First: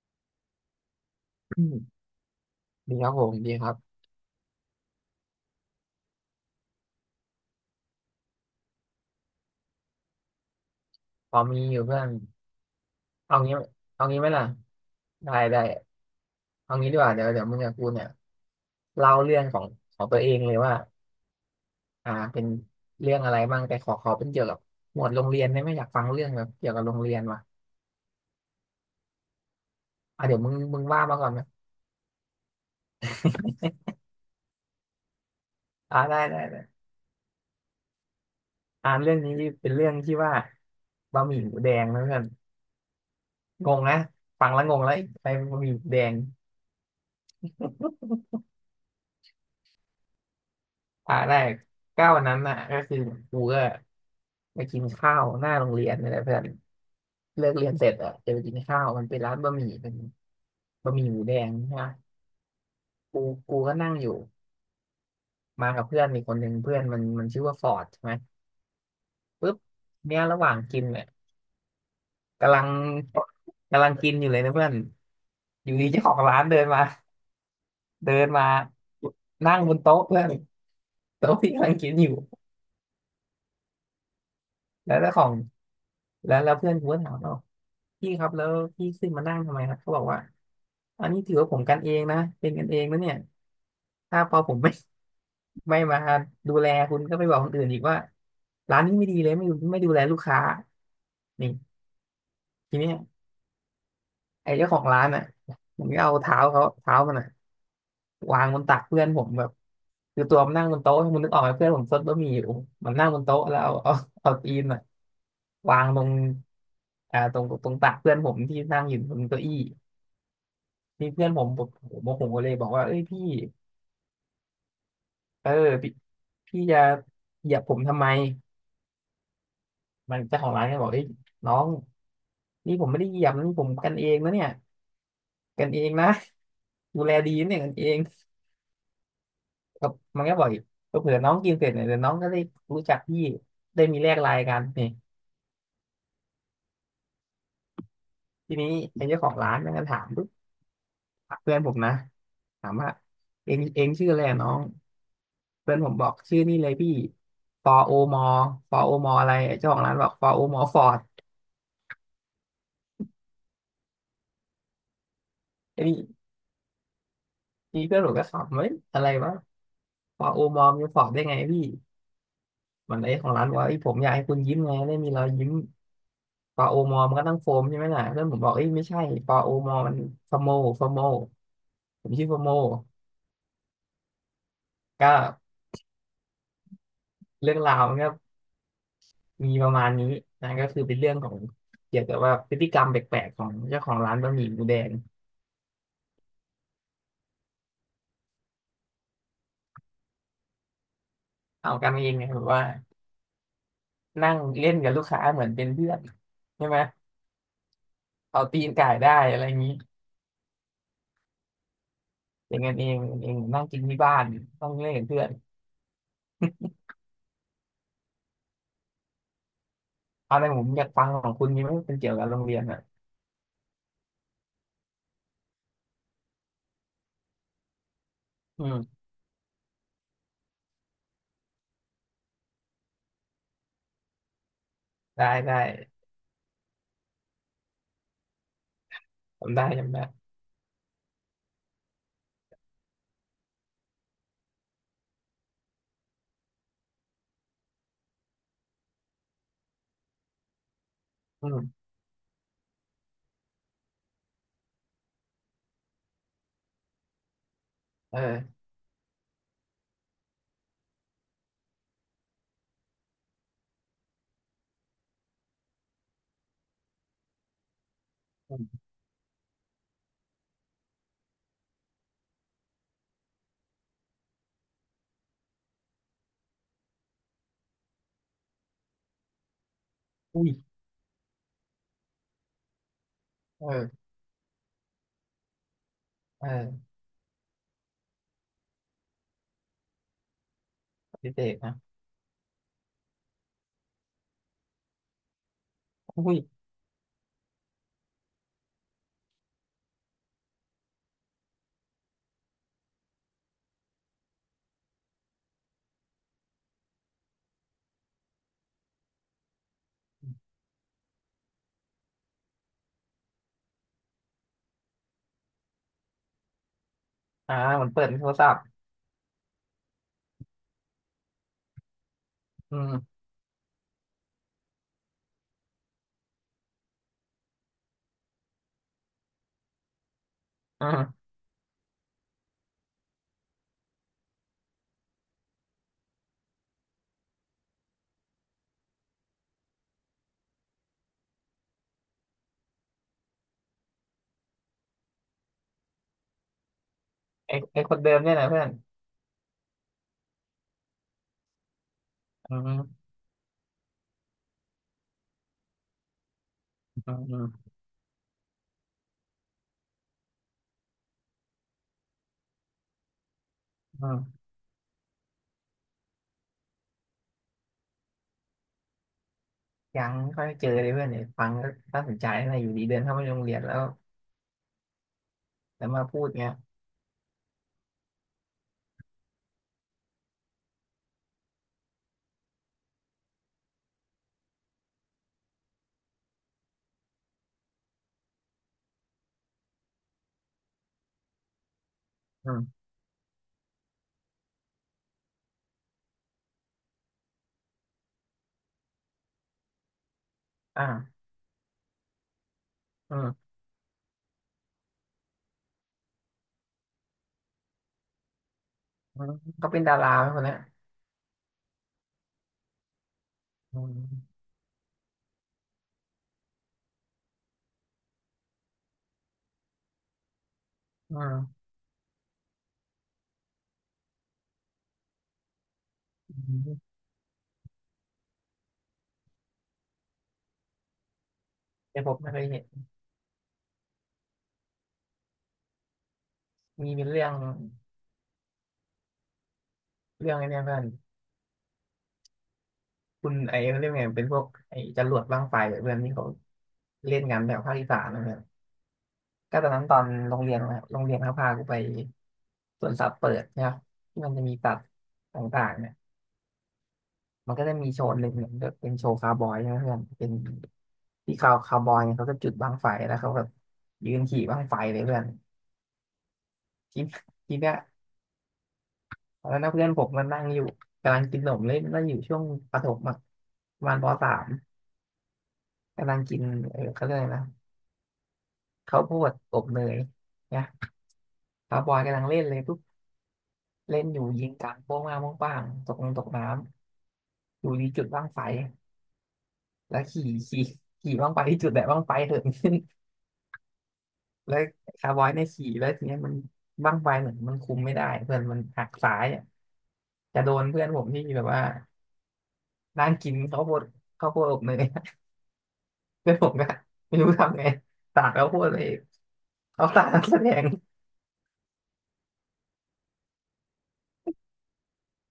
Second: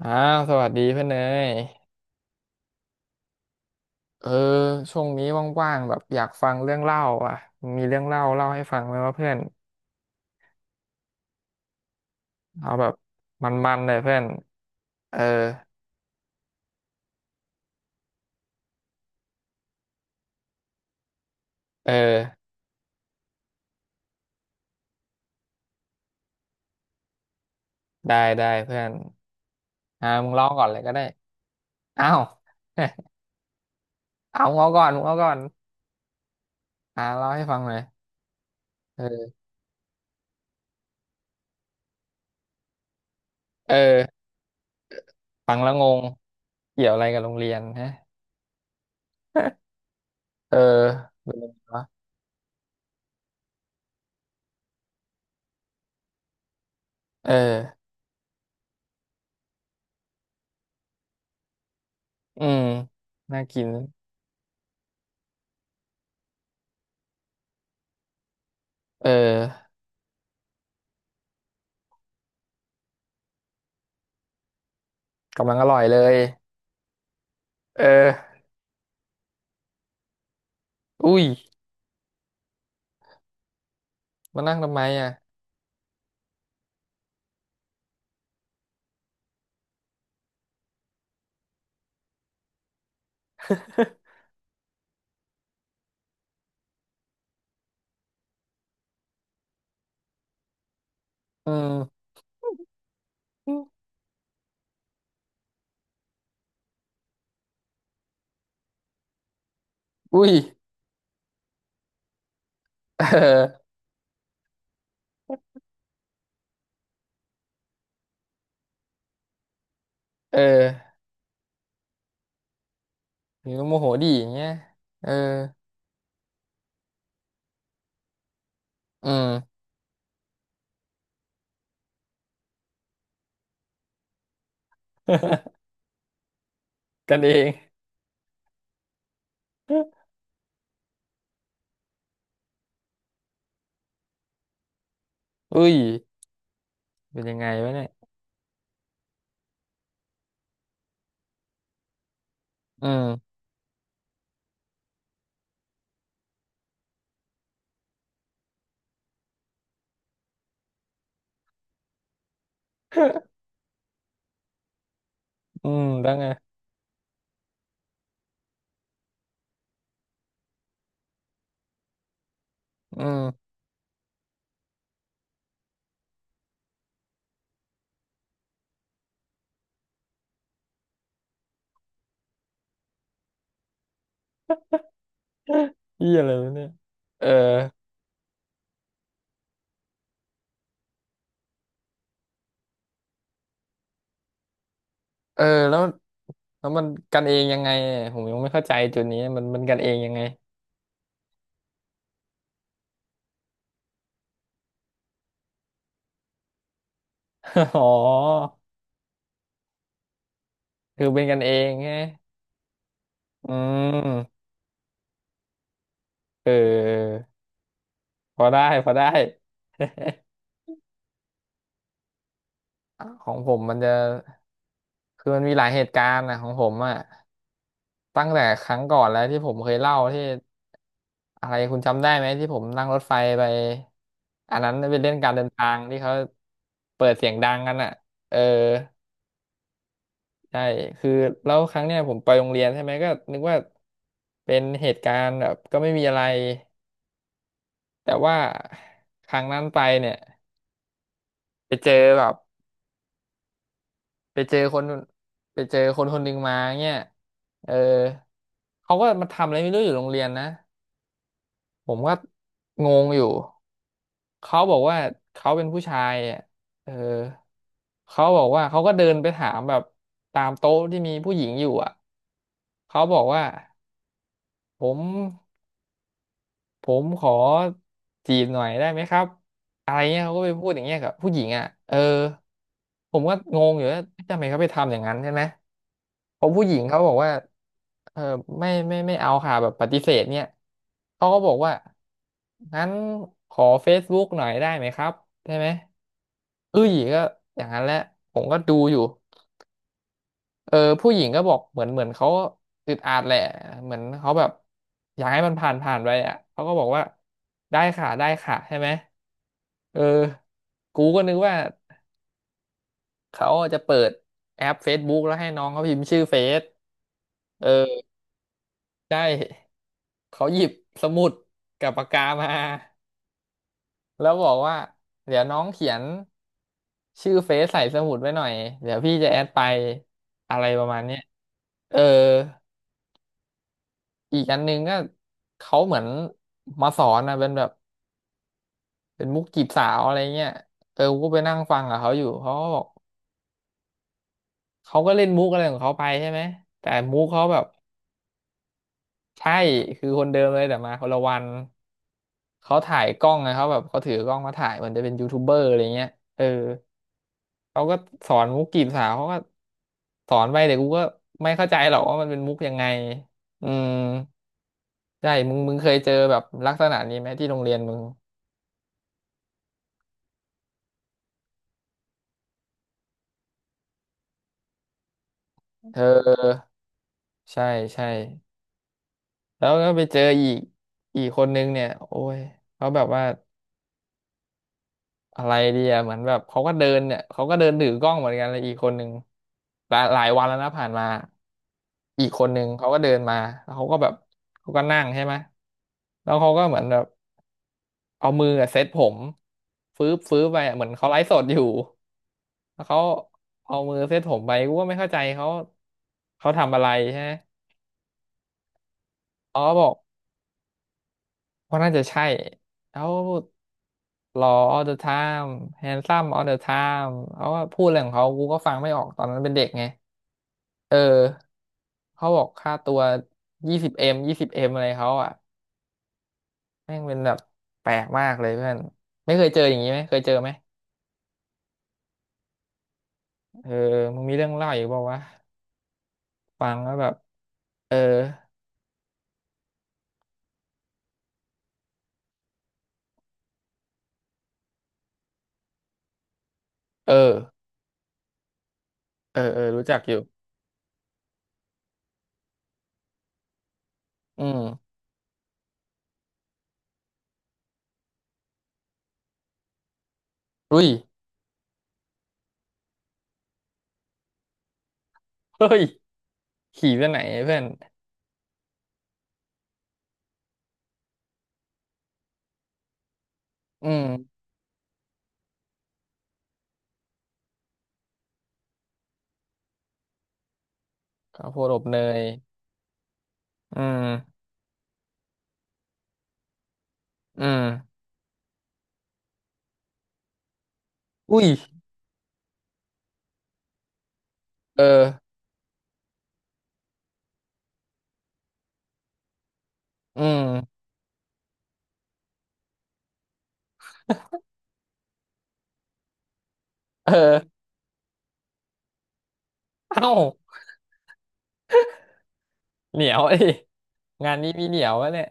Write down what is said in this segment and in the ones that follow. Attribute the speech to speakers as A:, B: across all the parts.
A: อ้าวสวัสดีเพื่อนเนย
B: อืมดีครับผมดีครับ
A: เออช่วงนี้ว่างๆแบบอยากฟังเรื่องเล่าอ่ะมีเรื่องเล่าเล่าให้ฟังไหมว่าเพื่อน
B: พอมีอยู่เพื่อน
A: เอาแบบ
B: เอางี้
A: มันๆเลย
B: เอา
A: เพื่อ
B: งี้
A: น
B: ไหมล่ะ
A: เออ
B: ได้ได้เอางี้ดีกว่าเดี๋ยวมึงกับกูเนี่ยเล่าเรื่องของของตัวเองเลยว่า
A: เออ
B: เป็นเรื่องอะไรบ้างแต่ขอเป็นเกี่ยวกับหมวดโรงเรียนได้ไหมอยากฟังเรื่องแบบเกี่ยวกับโรงเรียนว่ะ
A: ได้ได้เพื่อนอ่า
B: อ่ะ
A: มึง
B: เดี๋ยว
A: เล่า
B: มึง
A: ก่อนเล
B: มึ
A: ย
B: ง
A: ก็ได้
B: ว่ามาก่อนไหม
A: อ้าว เอามึงเอาก่อนมึงเอาก่อน
B: ได้ได้ได้
A: อ่าเล่าให้ฟังหน่อย
B: เรื่อง
A: เอ
B: นี้
A: อ
B: เป็นเรื่องที่ว่าบะหมี่หมูแดงนะเพื่อนง
A: เอ
B: งนะ
A: อ
B: ฟังแล้วงงแล้วใคร
A: ฟัง
B: บะห
A: แล้
B: มี่
A: ว
B: ห
A: ง
B: มูแด
A: ง
B: ง
A: เกี่ยวอะไรกับโรงเรียนฮะ เออเป็
B: ได้
A: นยังไงวะ
B: ก้าววันนั้นน่ะก็คือกูก็ ไปกินข้าวหน้าโรงเรียนนี่แหละเพื่อน
A: เออ
B: เลิกเรียนเสร็จอ่ะจะไปกินข้าวมันเป็นร้านบะหมี่เป็นบะหมี่หมูแดงใช่ไหม
A: อืม
B: กู
A: น่า
B: กู
A: กิน
B: ก็นั่งอยู่มากับเพื่อนอีกคนหนึ่งเพื่อนมันชื่อว่าฟอร์ดใช่ไหม
A: เอ
B: ปุ๊บ
A: อ
B: เนี่ยระหว่างกินเนี่ยกำลังกำลังกินอยู่เลยนะเพื่อน
A: กำลังอ
B: อยู่
A: ร่อย
B: ดี
A: เล
B: เจ้าข
A: ย
B: องร้านเดินมา
A: เออ
B: เดินมานั่งบนโต๊ะเพื่อน
A: อุ้ย
B: โต๊ะที่กำลังกินอยู่
A: มานั่งทำไม
B: แล้ว
A: อ่ะ
B: เจ้าของแล้วเพื่อนกูก็ถามว่าพี่ครับแล้วพี่ขึ้นมานั่งทำไมครับเขาบอกว่าอันนี้ถือว่าผมกันเองนะเป็นกันเองนะเนี่ย ถ้า พอผมไม่ ไม่มาดูแลคุณก็ไปบอกคนอื่นอีกว่าร้านนี้ไม่ดีเลยไม่ดูแลลูกค้านี่
A: อืม
B: ทีเนี้ยไอ้เจ้าของร้านอ่ะมันก็เอาเท้าเขาเท้ามันอ่ะวางบนตักเพื่อนผมแบบคือ
A: อุ้ย
B: ตัวมันนั่งบนโต๊ะมันนึกออกไหมเพื่อนผมซดบะหมี่อยู่มัน นั่ง
A: เ
B: บนโต๊ะแล้ว
A: ออ
B: เอาเอาตีนอ่ะวางตรงตรงตรงตักเพื่อนผมที่นั่งอยู่บนเก้าอี้
A: เออ
B: นี่เพื่อนผมผมโมโหเลยบอกว่าเอ้ยพี่
A: อยู่โมโหดีอย่างเงี้ยเออ
B: เออพี่พี่จะเหยียบผมทำไม
A: อืม
B: มันเจ้าของร้านก็บอกเอ้ยน้อง นี่ผมไม่ได้เหยียบนะนี่ผมกันเองนะเนี่ยกั นเองนะดูแล
A: กันเอ
B: ดีนะ
A: ง
B: เนี่ยกันเองกับ มันก็บออยกเผื่อน้องกินเสร็จเนี่ยเดี๋ยวน้องก็ได้รู้จักพี่ได้มีแลกไลน์กันนี่
A: อุ้ยเป็นยังไงวะเนี่ย
B: ทีนี้เป็นเจ้าของร้านมันก็ถามปุ๊บเพื่อนผมนะถาม
A: อื
B: ว่า
A: ม
B: เองชื่ออะไรอะน้องเพื่อนผมบอกชื่อนี่เลยพี่ฟอโอมอฟอโอมออะไรไอ้เจ้าของร้านบอกฟอโอมอฟอร์ด
A: อื
B: ไอ้
A: ม
B: นี่
A: แล้วไง
B: นี่เพื่อนผมก็ขำเฮ้ยอะไรวะฟอโอมอมีฟอร์ดได้ไงพี่มัน
A: อื
B: ไอ้ของร้าน
A: ม
B: บอกว่าไอ้ยผมอยากให้คุณยิ้มไงได้มีรอยยิ้ม ปลาโอมอมันก็ต้องโฟมใช่ไหมล่ะเพื่อนผมบอกเอ้ยไม่ใช่ปลาโอมอมันฟโมฟโมผมชื่อฟโมก็
A: เหียอะไรวะเนี่ยเออ
B: เรื่องราวมันก็มีประมาณนี้นะก็คือเป็นเรื่องของเกี่ยวกับว่าพฤติกรรมแปลกๆของเจ้าของร้านบะหมี่หมูแดง
A: เออแล้วแล้วมันกันเองยังไงอะผมยังไม่เข้าใจจุดนี้มันมันกันเองยังไง
B: เอากันเองไงแบบว่านั่งเล่นกับลูกค้าเหมือนเป็นเพื่อนใช่ไหม
A: อ๋อ
B: เอาตีนก่ายได้อะไรอย่างนี้
A: คือเป็นกันเองไง
B: เป็นกันเอง
A: อื
B: นั่งกินที่บ้าน
A: ม
B: ต้องเล่นกับเพื่อน
A: เออพอได้พอได้
B: เอาในผมอยากฟังของคุณมีไหมเป็นเกี่ยวกับโรงเรียนอ่ะ
A: ของผมมันจะ คือมันมีหลายเหตุการณ์นะของผมอะตั้งแต่
B: อื
A: ครั้งก่
B: ม
A: อนแล้วที่ผมเคยเล่าที่อะไรคุณจำได้ไหมที่ผมนั่งรถไฟไปอันนั้นเป็นเล่น
B: ได้
A: การเดิน
B: ได้
A: ทางที่เขาเปิดเสียงดังกันอ่ะเออ
B: จำได้จำได้
A: ใช่คือแล้วครั้งเนี้ยผมไปโรงเรียนใช่ไหมก็นึกว่าเป็นเหตุการณ์แบบก็ไม่มีอะไรแต่ว่าครั้งนั้นไปเนี่ย
B: อืม
A: ไปเจอแบบไปเจอคนไปเจอคนคนหนึ่งมาเนี่ยเออ
B: เออ
A: เขาก็มาทำอะไรไม่รู้อยู่โรงเรียนนะ ผมก็งงอยู่ เขาบอกว่าเขาเป็นผู้ชายอ่ะเออ เขาบอก
B: อ
A: ว่าเขาก็เดินไปถามแบบตามโต๊ะที่มีผู้หญิงอยู่อ่ะ เขาบอกว่าผม ผมขอจีบหน่อยได้ไหมครับอะไรเงี้ยเขาก็
B: ุ้ย
A: ไปพูดอย่างเงี้ยกับผู้หญิงอ่ะเออผมก็งงอยู่ว่า
B: เออ
A: ทำไมเขาไปทำอย่างนั้นใช่ไหมเพราะผู้หญิง
B: เออ
A: เขาบอกว่าเออไม่ไม่ไม่เอาค่ะแบบปฏิเสธเนี่ย
B: ป
A: เขา
B: ฏิ
A: ก็
B: เส
A: บอ
B: ธ
A: กว่า
B: นะ
A: งั้นขอเฟ c e b ๊ o หน่อยได้ไหมครับใช่ไหม
B: อุ้ย
A: เอ้ยก็อย่างนั้นแหละผมก็ดูอยู่ เออผู้หญิงก็บอกเหมือนเขาอึดอัดแหละเหมือนเขาแบบอยากให้มันผ่านไปอ่ะเขาก็บอกว่าได้ค่ะได้ค่ะใช่ไหมเออกูก็นึกว่าเขาจะเปิดแอป Facebook แล้วให้น้องเขาพิมพ์ชื่อเฟซเออ
B: เหมือนเปิดในโทรศัพท์
A: ได้เขาหยิบสมุดกับปากกามา
B: อืม
A: แล้วบอกว่าเดี๋ยวน้องเขียนชื่อเฟซใส่สมุดไว้หน่อยเดี๋ยวพี่จะแอดไปอะไรป
B: อื
A: ระมาณเนี้ย
B: ม
A: เออ อีกอันหนึงก็เขาเหมือนมาสอนนะเป็นแบบเป็นมุกจีบสาวอะไรเงี้ยเออกูไปนั่งฟังกับเขาอยู่เขาก็บอกเขาก็เล่นมุกอะไรของเขาไปใช่ไหมแต่มุกเขา
B: ไอ
A: แบบ
B: ไอคนเดิมเนี่ยนะเพื่อน
A: ใช่คือคนเดิมเลยแต่มาคนละวัน
B: อื
A: เขาถ่าย
B: ม
A: กล้องไงเขาแบบเขาถือกล้องมาถ่ายเหมือนจะเป็นยูทูบเบอร์อะไรเงี้ยเออ
B: อืมอืม
A: เขาก็สอนมุกจีบสาวเขาก็สอนไปแต่กูก็ไม่เข้าใจหรอกว่ามันเป็นมุกยังไงอืม
B: อืม
A: ใช่มึงเคยเจอแบบลักษณะนี้ไหมที่โรงเรียนมึง
B: ยังไม่ค่อยเจอเลยเพื่อนเนี่ยฟังก็น่าสนใจนะอยู่ดีเดินเข้ามาในโรงเรียนแล้วแล้ว
A: เ
B: มาพูดเงี้
A: ออ
B: ย
A: ใช่ใช่แล้วก็ไปเจออีกอีกคนนึงเนี่ยโอ้ยเขาแบบว่าอะไรดีอะเหมือนแบบเขาก็เดินเนี่ยเขาก็เดินถือกล้องเหมือนกันเลยอีกคนนึงหลายวันแล้วนะผ่านมาอีกคน
B: อื
A: นึง
B: ม
A: เขาก็เดินมาแล้วเขาก็แบบเขาก็นั่งใช่ไหมแล้วเขาก็เหมือนแบบเอามืออะเซตผมฟื้บไปอะเหมือนเขาไล
B: อ่า
A: ฟ์สดอยู่แล้วเขา
B: อืม
A: เอามือเซตผมไปกูก็ไม่เข้าใจเขาเขาทำอะไรใช่ไหม
B: อืม
A: อ๋อ
B: ก็เป็
A: บ
B: น
A: อ
B: ดา
A: ก
B: ราไหมคนเนี้ย
A: ว่าน่าจะใช่แล้ว
B: อื
A: ห
B: ม
A: ล่อ all the time handsome all the time เขาว่าพูดอะไรของเขากูก็ฟังไม่ออกตอนนั้นเป็นเด็กไงเอ
B: อื
A: อ
B: ม
A: เขาบอกค่าตัวยี่สิบเอ็มยี่สิบเอ็มอะไรเขาอ่ะ
B: อืม
A: แม่งเป็นแบบแปลกมากเลยเพื่อนไม่เคยเจออย่างนี้ไหมเคยเจอไหม
B: แต่ผมไม่เคยเห็น
A: เออมึงมีเรื่องเล่าอยู่บอกว่าวะฟัง
B: มี
A: แล้ว
B: เป็
A: แบ
B: น
A: บ
B: เรื่อง
A: เออ
B: เรื่องไอ้เนี่ยเพื่อนคุณไอ้เขาเรียกไงเป็นพวกไอ้จรวดบั้งไฟอะเพื่อนที่เขา
A: เอ
B: เล่น
A: อ
B: กันแบบภาคอีสานนะ
A: เออ
B: ก็
A: เออ
B: ตอนนั้
A: รู้
B: นต
A: จั
B: อ
A: ก
B: น
A: อยู่
B: โรงเรียนนะครับโรงเรียนเขาพากูไปสวนสัตว์เปิดนะครับที่มันจะ
A: อื
B: มี
A: ม
B: สัตว์ต่างๆเนี่ยมันก็จะมีโชว์หนึ่งเนี่ยก็เป็นโชว์คาวบอยนะเพื่อนเป็น
A: อุ้ย
B: ที่คาวบอยเนี่ยเขาก็จุดบั้งไฟแล้วเขาแบบยืนขี่บั้งไฟเลยเพื่อน
A: เฮ้ยขี่
B: ที
A: ไปไหน
B: ที
A: เพื่อน
B: เนี้ยตอนนั้นนะเพื่อนผมมันนั่งอยู่กำลังกินขนมเล่นนั่งอยู่ช่วงประถมอะประ
A: อื
B: มาณปสา
A: ม
B: มกำลังกินเออเขาเรียกอะไรนะข้าวโพดอบเนยเนี่ย
A: ข้าวโพดอ
B: คาว
A: บ
B: บอ
A: เน
B: ยกำ
A: ย
B: ลังเล่นเลยปุ๊บ
A: อื
B: เล่นอยู่
A: ม
B: ยิงกลางโป้งมาโป้งป้างตกลงตกน้ำ
A: อื
B: อยู่ที่
A: ม
B: จุดบั้งไฟแล้วขี่ขี่บั้งไฟ
A: อุ้ย
B: ที่จุดแบบบั้งไฟเถิดขึ้น แล้ว
A: เออ
B: คาร์บอยเนี่ยขี่แล้วทีเนี้ยมันบั้งไฟเหมือนมันคุมไม่ได้เพื่อนมันหักซ้ายอะ
A: อื
B: จะโดน
A: ม
B: เพื่อนผมที่แบบว่านั่งกินข้าวโพดอบเนย เพื่อนผมก็
A: เ
B: ไม่รู้ทำ
A: ออ
B: ไงสาดข้าวโพดเลยเขาสา
A: เอ้า
B: ดนักแสดง
A: เหนียว ดิงานนี้มีเหนียววะเนี่ย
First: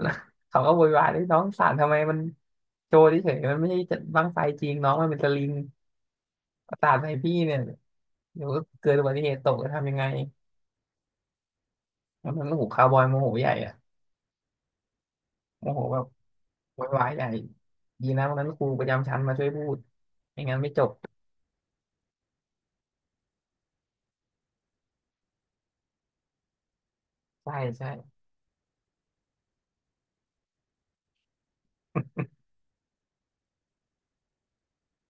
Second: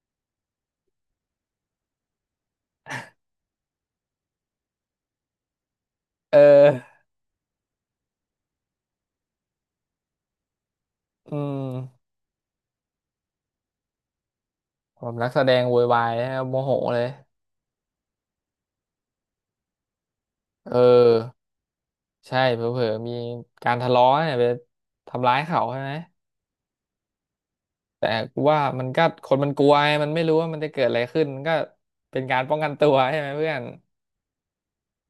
B: แล้ว เขาก็โวยวายเลยน้องสาดทำไมมันโจรเฉยๆมันไม่ใช่จะบั้งไฟจริงน้องมันเป็นสลิง
A: เอ
B: สา
A: อ
B: ดใส่พี่เนี่ยเดี๋ยวเกิดอุบัติเหตุตกจะทำยังไง
A: อืม
B: แล้วมันโอ้โหคาร์บอยโมโหใหญ่อะ
A: ผมนักแสดง
B: โม
A: โว
B: โห
A: ย
B: แบ
A: วา
B: บ
A: ยนะครับโมโห
B: ไวุน
A: เลย
B: วายใหญ่ดีนะวันนั้นครูประจำชั้นมาช่วยพูดไม่งั้นไม่
A: เออ
B: จบ
A: ใช่เผลอๆมีการทะเลาะเนี่ยไปทำร้ายเขาใช่ไหม
B: ใช่ใช่
A: แต่กูว่ามันก็คนมันกลัวไงมันไม่รู้ว่ามันจะเกิดอะไรขึ้นมันก็เป็นการป้องกันตัวใช่ไหมเพื่อน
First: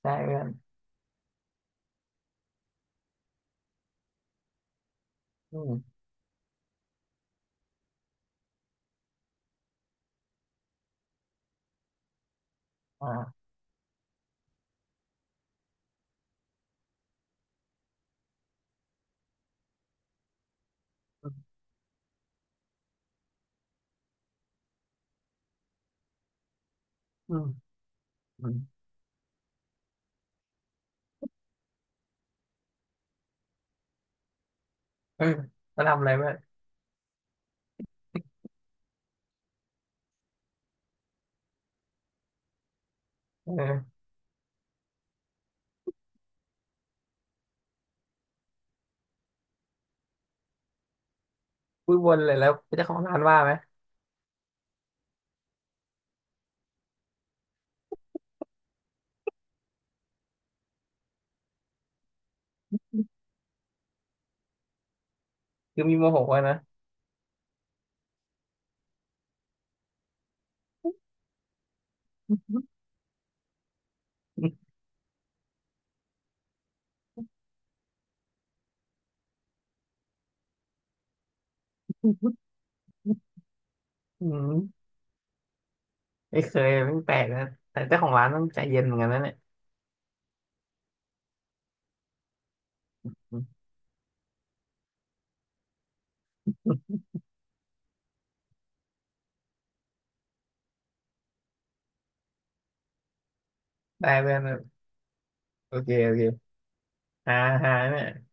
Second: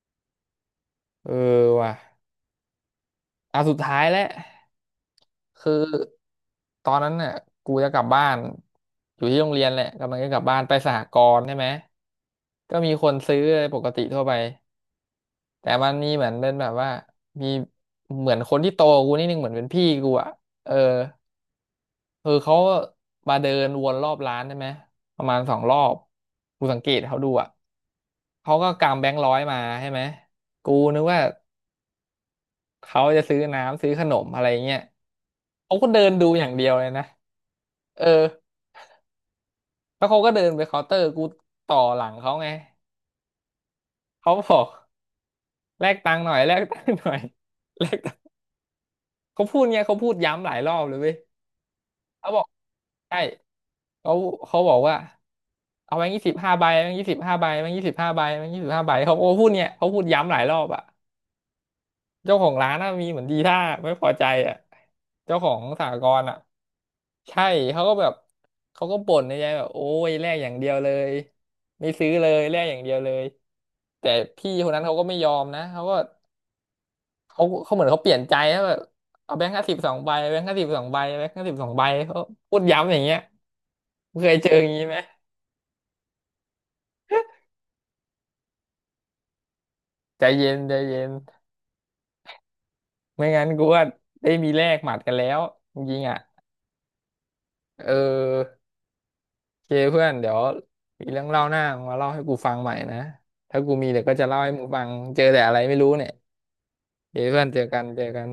B: ใช่เพื่อน
A: เออว่ะ อ่ะสุดท้ายแล้ว
B: อื
A: คือ
B: ม
A: ตอนนั้นเนี่ยกูจะกลับบ้านอยู่ที่โรงเรียนแหละกำลังจะกลับบ้านไปสหกรณ์ใช่ไหมก็มีคนซื้อ
B: อ่า
A: ปกติทั่วไปแต่มันมีเหมือนเป็นแบบว่ามีเหมือนคนที่โตกว่ากูนิดนึงเหมือนเป็นพี่กูอ่ะเออคือเขามาเดินวนรอบร้านใช่ไหมประมาณสองรอบกูสังเกตเขาดู
B: อืม
A: อ่ะ
B: อื
A: เขา
B: ม
A: ก็กำแบงค์ร้อยมาใช่ไหมกูนึกว่า เขาจะซื้อน้ำซื้อขนมอะไรเงี้ย เขา
B: อา
A: ก็
B: ทำ
A: เดิ
B: อะไร
A: นดู
B: เพื่อน
A: อย่างเดียวเลยนะ เออแล้วเขาก็เดินไปเคาน์เตอร์กูต่อหลังเขาไง
B: เออ
A: เขาบอกแลกตังค์หน่อยแลกตังค์หน่อยแลกตังค์เขาพูดเงี้ยเขาพูดย้ำหลายรอบเลยเว้ย
B: พูดวน
A: เขา
B: เลย
A: บอก
B: แล้วเจ้าของร้า
A: ใช่
B: นว่าไหม
A: เขาเขาบอกว่าเอาแบงค์ยี่สิบห้าใบแบงค์ยี่สิบห้าใบแบงค์ยี่สิบห้าใบแบงค์ยี่สิบห้าใบาเขาโอ้พูดเงี้ยเขาพูดย้ำหลายรอบอะ เจ้าของร้านน่ะมีเหมือนดีท่าไม่พอใจอ่ะเจ้าของ
B: คื
A: ส
B: อ
A: ห
B: มีโม
A: ก
B: โห
A: รณ์อ่ะ
B: อะนะ
A: ใช่เขาก็แบบเขาก็บ่นในใจแบบโอ้ยแลกอย่างเดียวเลยไม่ซื้อเลยแลกอย่างเดียวเลยแต่พี่คนนั้นเขาก็ไม่ยอมนะเขาก็เขาเหมือนเขาเปลี่ยนใจแล้วแบบเอาแบงค์ห้าสิบสองใบแบงค์ห้าสิบสองใบแบงค์ห้าสิบสองใบเขา พูดย้ำอย่างเงี้ย
B: อื
A: เคยเจอ
B: ม
A: อย่างนี้ไหม
B: ไม่เคยไม่แปลกนะแต่เจ้าของร้านต้องใจเย็นเหมือนกันนะเนี่ย
A: ใจเย็นใจเย็น
B: อ
A: ไม่
B: ืม
A: งั้นกูว่าได้มีแลกหมัดกันแล้วจริงๆอ่ะเออ เคเพื่อนเดี๋ยวมีเรื่องเล่าหน้ามาเล่าให้กูฟังใหม่นะถ้ากูมีเดี๋ยว
B: ได้
A: ก็จะ
B: เพื่อ
A: เล่า
B: น
A: ให้มึงฟังเจอแต่อะไร
B: โอ
A: ไม่รู้
B: เค
A: เนี่
B: โอ
A: ย
B: เค
A: เค
B: ฮ่า
A: เพื่อนเจอ
B: ฮา
A: กัน
B: เนี่
A: เจ
B: ย
A: อกัน